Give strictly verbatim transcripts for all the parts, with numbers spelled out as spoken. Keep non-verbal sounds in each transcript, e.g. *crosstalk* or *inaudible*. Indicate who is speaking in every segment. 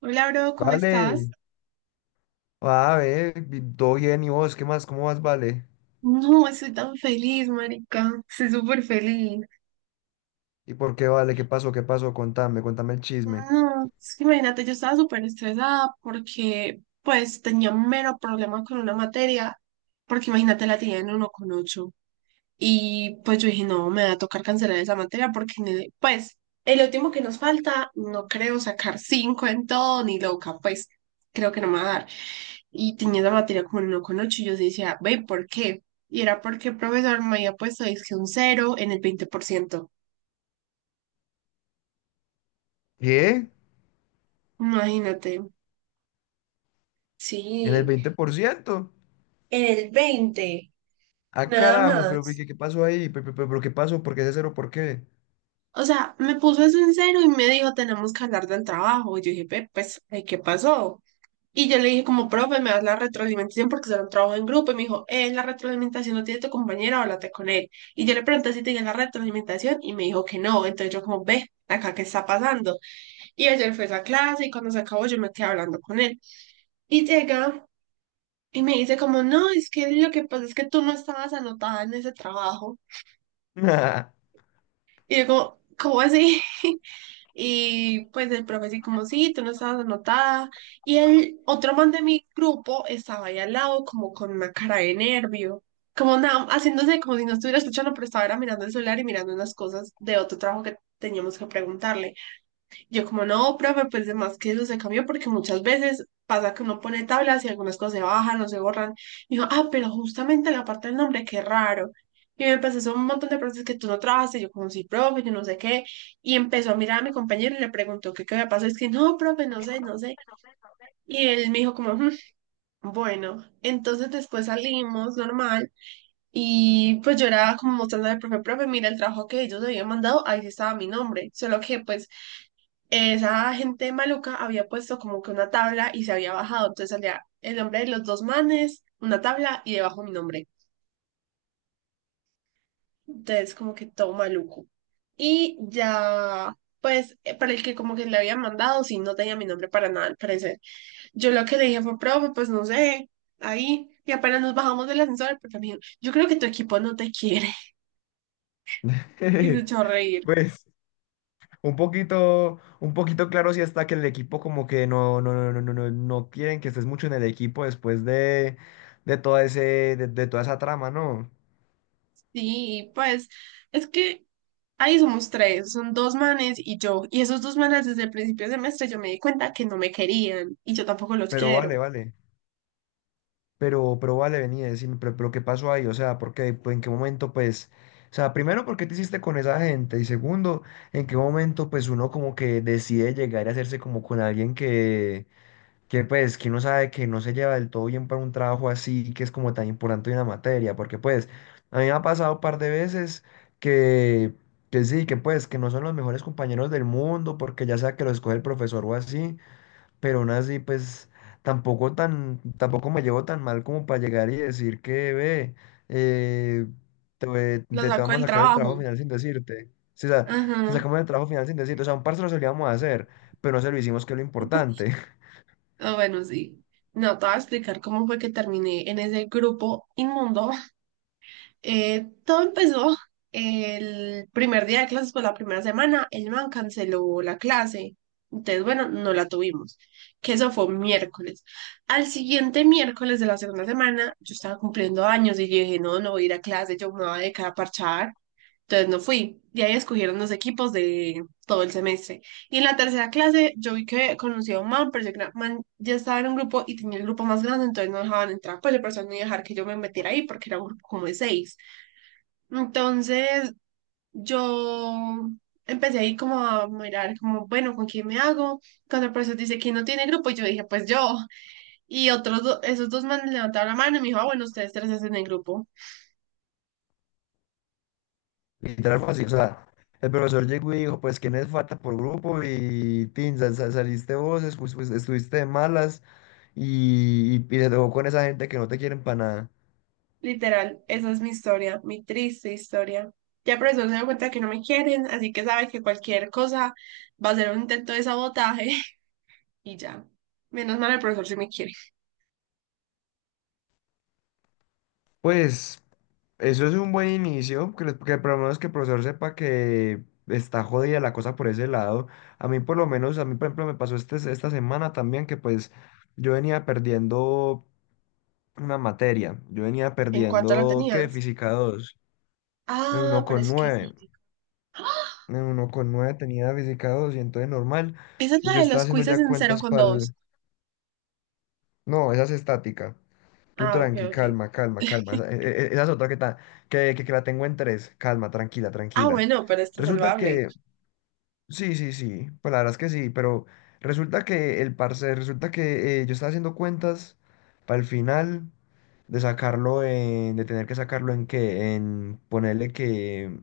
Speaker 1: Hola, bro, ¿cómo estás?
Speaker 2: Vale,
Speaker 1: *laughs*
Speaker 2: va a ver, vi- todo bien, ¿y vos qué más? ¿Cómo vas, vale?
Speaker 1: No, estoy tan feliz, marica. Estoy súper feliz.
Speaker 2: ¿Y por qué vale? ¿Qué pasó? ¿Qué pasó? Contame, contame el chisme.
Speaker 1: No, es que imagínate, yo estaba súper estresada porque, pues, tenía mero problema con una materia. Porque imagínate, la tenía en uno con ocho. Y pues yo dije, no, me va a tocar cancelar esa materia porque, en pues, el último que nos falta, no creo sacar cinco en todo, ni loca, pues, creo que no me va a dar. Y tenía esa materia como no con ocho, y yo decía, ve, ¿por qué? Y era porque el profesor me había puesto, es que un cero en el veinte por ciento.
Speaker 2: ¿Qué?
Speaker 1: Imagínate.
Speaker 2: ¿En el
Speaker 1: Sí,
Speaker 2: veinte por ciento?
Speaker 1: en el veinte
Speaker 2: Ah,
Speaker 1: nada
Speaker 2: carajo, pero ¿qué,
Speaker 1: más.
Speaker 2: qué pasó ahí? ¿Pero, pero, pero qué pasó? ¿Por qué ese cero? ¿Por qué?
Speaker 1: O sea, me puso eso en cero y me dijo, tenemos que hablar del trabajo. Y yo dije, ve, pues, ay, ¿qué pasó? Y yo le dije como, profe, me das la retroalimentación porque será un trabajo en grupo. Y me dijo, eh, la retroalimentación no tiene tu compañera, háblate con él. Y yo le pregunté si tenía la retroalimentación y me dijo que no. Entonces yo como, ve, acá qué está pasando. Y ayer fue esa clase y cuando se acabó yo me quedé hablando con él. Y llega y me dice como, no, es que lo que pasa es que tú no estabas anotada en ese trabajo.
Speaker 2: *laughs*
Speaker 1: Y yo como, ¿cómo así? *laughs* Y pues el profe así como, sí, tú no estabas anotada. Y el otro man de mi grupo estaba ahí al lado como con una cara de nervio, como nada, haciéndose como si no estuviera escuchando, pero estaba era mirando el celular y mirando unas cosas de otro trabajo que teníamos que preguntarle. Yo como no, profe, pues de más que eso se cambió porque muchas veces pasa que uno pone tablas y algunas cosas se bajan o se borran. Y yo, ah, pero justamente la parte del nombre, qué raro. Y me empezó a hacer un montón de preguntas que tú no trabajaste, yo como sí, profe, yo no sé qué. Y empezó a mirar a mi compañero y le preguntó que qué había pasado. Es que no, profe, no sé, no sé. Y él me dijo como, "Mm, bueno", entonces después salimos normal. Y pues yo era como mostrándole al profe, profe, mira el trabajo que ellos habían mandado, ahí sí estaba mi nombre. Solo que pues esa gente maluca había puesto como que una tabla y se había bajado, entonces salía el nombre de los dos manes, una tabla y debajo mi nombre. Entonces como que todo maluco. Y ya, pues eh, para el que como que le habían mandado, sí, no tenía mi nombre para nada al parecer. Yo lo que le dije fue, profe, pues no sé, ahí. Y apenas nos bajamos del ascensor, porque me dijo, yo creo que tu equipo no te quiere. *laughs* Y se echó a reír.
Speaker 2: Pues, un poquito, un poquito claro si está que el equipo como que no, no, no, no, no, no no quieren que estés mucho en el equipo después de, de todo ese, de, de toda esa trama, ¿no?
Speaker 1: Sí, pues es que ahí somos tres, son dos manes y yo. Y esos dos manes desde el principio del semestre yo me di cuenta que no me querían y yo tampoco los
Speaker 2: Pero vale,
Speaker 1: quiero.
Speaker 2: vale. Pero, pero vale, venía a decirme, pero, pero ¿qué pasó ahí? O sea, ¿por qué? Pues, ¿en qué momento, pues, o sea, primero, por qué te hiciste con esa gente? Y segundo, ¿en qué momento, pues, uno como que decide llegar a hacerse como con alguien que, que, pues, que uno sabe que no se lleva del todo bien para un trabajo así, que es como tan importante una materia? Porque, pues, a mí me ha pasado un par de veces que, que sí, que pues, que no son los mejores compañeros del mundo, porque ya sea que lo escoge el profesor o así, pero aún así, pues tampoco tan, tampoco me llevo tan mal como para llegar y decir que, ve, eh, te, ve-
Speaker 1: Los
Speaker 2: te, te
Speaker 1: saco
Speaker 2: vamos
Speaker 1: del
Speaker 2: a sacar el trabajo
Speaker 1: trabajo.
Speaker 2: final sin decirte. Sí, o sea, te
Speaker 1: Ajá.
Speaker 2: sacamos el trabajo final sin decirte. O sea, un parcero se lo íbamos a hacer, pero no se lo hicimos, que es lo importante. *laughs*
Speaker 1: Ah, bueno, sí. No, te voy a explicar cómo fue que terminé en ese grupo inmundo. Eh, todo empezó el primer día de clases, pues la primera semana, el man canceló la clase. Entonces, bueno, no la tuvimos, que eso fue un miércoles. Al siguiente miércoles de la segunda semana, yo estaba cumpliendo años y yo dije, no, no voy a ir a clase, yo me voy a dedicar a parchar. Entonces no fui. Y ahí escogieron los equipos de todo el semestre. Y en la tercera clase, yo vi que conocí a un man, pero yo creo man ya estaba en un grupo y tenía el grupo más grande, entonces no dejaban entrar, pues le personas no iba a dejar que yo me metiera ahí porque era un grupo como de seis. Entonces yo empecé ahí como a mirar, como, bueno, ¿con quién me hago? Cuando el profesor dice que no tiene grupo, y yo dije, pues yo. Y otros, do- esos dos manes levantaron la mano y me dijo, ah, bueno, ustedes tres hacen el grupo.
Speaker 2: Literal fácil. O sea, el profesor llegó y dijo, pues, ¿quién es falta por grupo? Y, tin, sal- sal- saliste vos, escu- pues, estuviste de malas y, y, y te tocó con esa gente que no te quieren para nada.
Speaker 1: Literal, esa es mi historia, mi triste historia. Ya el profesor se dio cuenta que no me quieren, así que sabe que cualquier cosa va a ser un intento de sabotaje *laughs* y ya. Menos mal el profesor sí me quiere.
Speaker 2: Pues eso es un buen inicio, que, lo- que por lo menos que el profesor sepa que está jodida la cosa por ese lado. A mí por lo menos, a mí por ejemplo me pasó este, esta semana también, que pues yo venía perdiendo una materia, yo venía
Speaker 1: ¿En cuánto lo
Speaker 2: perdiendo, ¿qué?
Speaker 1: tenías?
Speaker 2: Física dos. En
Speaker 1: Ah,
Speaker 2: uno
Speaker 1: pero
Speaker 2: con
Speaker 1: es que
Speaker 2: nueve
Speaker 1: sí. *gasps*
Speaker 2: En uno con nueve tenía física dos y entonces normal,
Speaker 1: Esa es la
Speaker 2: yo
Speaker 1: de
Speaker 2: estaba
Speaker 1: los
Speaker 2: haciendo
Speaker 1: quizzes
Speaker 2: ya
Speaker 1: en cero
Speaker 2: cuentas
Speaker 1: con
Speaker 2: para
Speaker 1: dos.
Speaker 2: el... No, esa es estática. Tú
Speaker 1: Ah, ok,
Speaker 2: tranqui,
Speaker 1: ok.
Speaker 2: calma, calma, calma. Esa, e- e- esa es otra que, ta- que, que, que la tengo en tres. Calma, tranquila,
Speaker 1: Ah,
Speaker 2: tranquila.
Speaker 1: bueno, pero está
Speaker 2: Resulta
Speaker 1: salvable.
Speaker 2: que, sí, sí, sí, pues la verdad es que sí, pero resulta que el parce, resulta que eh, yo estaba haciendo cuentas para el final de sacarlo en, de tener que sacarlo en que, en ponerle que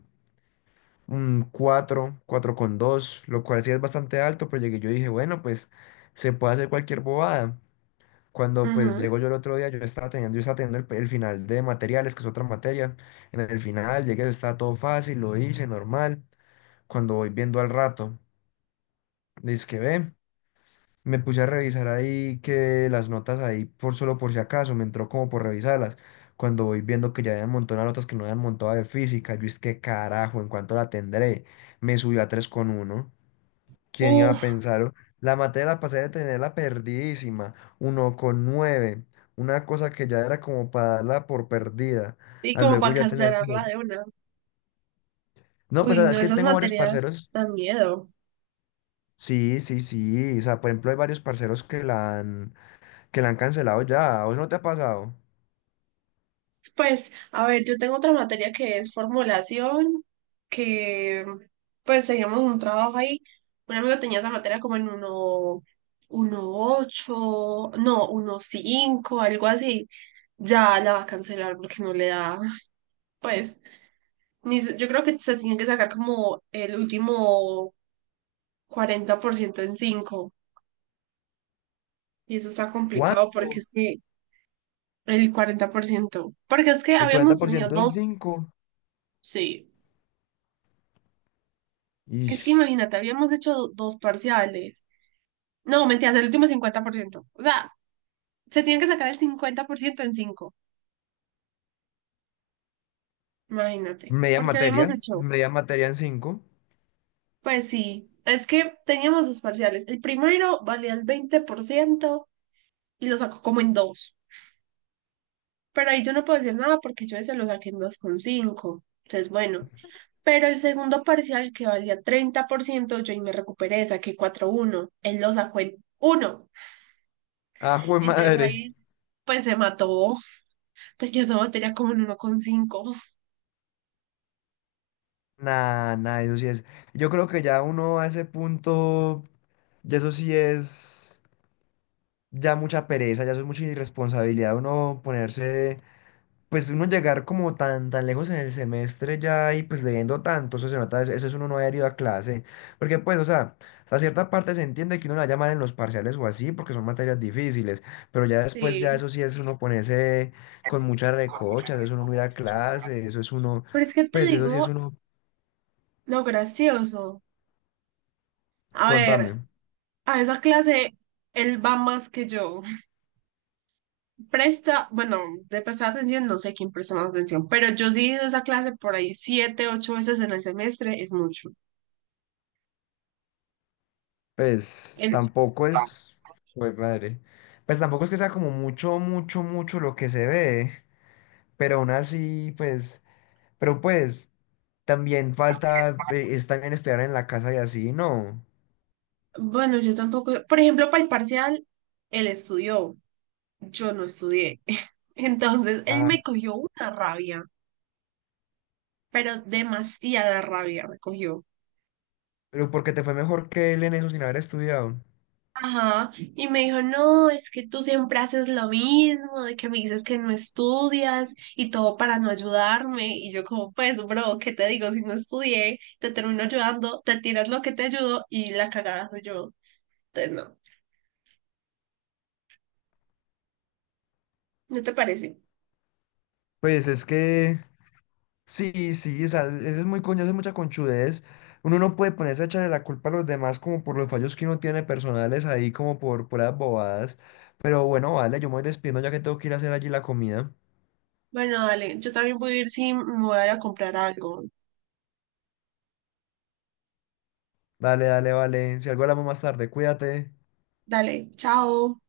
Speaker 2: un cuatro, cuatro con dos, lo cual sí es bastante alto, pero llegué, yo dije, bueno, pues se puede hacer cualquier bobada. Cuando pues
Speaker 1: Ujú.
Speaker 2: llego yo el otro día, yo estaba teniendo, yo estaba teniendo el, el final de materiales, que es otra materia. En el final llegué, estaba todo fácil, lo hice normal. Cuando voy viendo al rato, dice que ve, me puse a revisar ahí que las notas ahí, por solo por si acaso, me entró como por revisarlas. Cuando voy viendo que ya habían montado las notas que no habían montado de física, yo es que carajo, ¿en cuánto la tendré? Me subió a tres coma uno. ¿Quién iba a
Speaker 1: Uf,
Speaker 2: pensar? La materia la pasé de tenerla perdidísima, uno con nueve, una cosa que ya era como para darla por perdida,
Speaker 1: y
Speaker 2: a
Speaker 1: como
Speaker 2: luego
Speaker 1: para
Speaker 2: ya tener
Speaker 1: cancelarla
Speaker 2: como...
Speaker 1: de una.
Speaker 2: No, pues
Speaker 1: Uy, no,
Speaker 2: es que
Speaker 1: esas
Speaker 2: tengo varios
Speaker 1: materias
Speaker 2: parceros,
Speaker 1: dan miedo.
Speaker 2: sí, sí, sí, o sea, por ejemplo hay varios parceros que la han, que la han cancelado ya, ¿a ¿vos no te ha pasado?
Speaker 1: Pues, a ver, yo tengo otra materia que es formulación, que pues teníamos un trabajo ahí. Un amigo tenía esa materia como en uno, uno ocho, no, uno cinco, algo así. Ya la va a cancelar porque no le da, pues, ni, se- yo creo que se tiene que sacar como el último cuarenta por ciento en cinco. Y eso está complicado porque
Speaker 2: ¿Cuánto?
Speaker 1: es que el cuarenta por ciento porque es que
Speaker 2: El cuarenta
Speaker 1: habíamos
Speaker 2: por
Speaker 1: tenido
Speaker 2: ciento en
Speaker 1: dos,
Speaker 2: cinco.
Speaker 1: sí.
Speaker 2: Y
Speaker 1: Es que imagínate, habíamos hecho dos parciales. No, mentiras, el último cincuenta por ciento. O sea, se tiene que sacar el cincuenta por ciento en cinco. Imagínate.
Speaker 2: media
Speaker 1: Porque habíamos
Speaker 2: materia,
Speaker 1: hecho.
Speaker 2: media materia en cinco.
Speaker 1: Pues sí, es que teníamos dos parciales. El primero valía el veinte por ciento y lo sacó como en dos. Pero ahí yo no puedo decir nada porque yo ese lo saqué en dos coma cinco. Entonces, bueno. Pero el segundo parcial que valía treinta por ciento yo ahí me recuperé, saqué cuatro coma uno. Él lo sacó en uno.
Speaker 2: ¡Ah, jue
Speaker 1: Entonces
Speaker 2: madre!
Speaker 1: ahí, pues se mató. Tenía esa materia como en uno coma cinco.
Speaker 2: Nada, nada, eso sí es. Yo creo que ya uno a ese punto. Y eso sí es ya mucha pereza, ya eso es mucha irresponsabilidad uno ponerse, pues uno llegar como tan, tan lejos en el semestre ya y pues leyendo tanto, eso se nota, eso eso es uno no haber ido a clase. Porque pues, o sea, a cierta parte se entiende que uno la llaman en los parciales o así, porque son materias difíciles, pero ya después ya
Speaker 1: Sí.
Speaker 2: eso sí es uno ponerse con muchas recochas, eso es uno no ir a clase, eso es uno,
Speaker 1: Pero es que te
Speaker 2: pues eso sí es
Speaker 1: digo
Speaker 2: uno,
Speaker 1: lo gracioso. A ver,
Speaker 2: contame.
Speaker 1: a esa clase él va más que yo. Presta, bueno, de prestar atención, no sé quién presta más atención, pero yo sí he ido a esa clase por ahí siete, ocho veces en el semestre, es mucho.
Speaker 2: Pues
Speaker 1: En-
Speaker 2: tampoco es, pues madre, pues tampoco es que sea como mucho, mucho, mucho lo que se ve, pero aún así, pues, pero pues también falta, eh, es también estudiar en la casa y así, ¿no?
Speaker 1: bueno, yo tampoco, por ejemplo, para el parcial, él estudió, yo no estudié. *laughs* Entonces, él
Speaker 2: Ah,
Speaker 1: me cogió una rabia, pero demasiada rabia me cogió.
Speaker 2: pero porque te fue mejor que él en eso sin haber estudiado.
Speaker 1: Ajá, y me dijo, no, es que tú siempre haces lo mismo, de que me dices que no estudias y todo para no ayudarme. Y yo como, pues, bro, ¿qué te digo? Si no estudié, te termino ayudando, te tiras lo que te ayudo y la cagada soy yo. Entonces, no, ¿no te parece?
Speaker 2: Pues es que, sí, sí, o sea, eso es muy coño, eso es mucha conchudez. Uno no puede ponerse a echarle la culpa a los demás como por los fallos que uno tiene personales ahí, como por puras bobadas. Pero bueno, vale, yo me voy despidiendo ya que tengo que ir a hacer allí la comida.
Speaker 1: Bueno, dale, yo también voy a ir si me voy a ir a comprar algo.
Speaker 2: Dale, dale, vale. Si algo hablamos más tarde, cuídate.
Speaker 1: Dale, chao.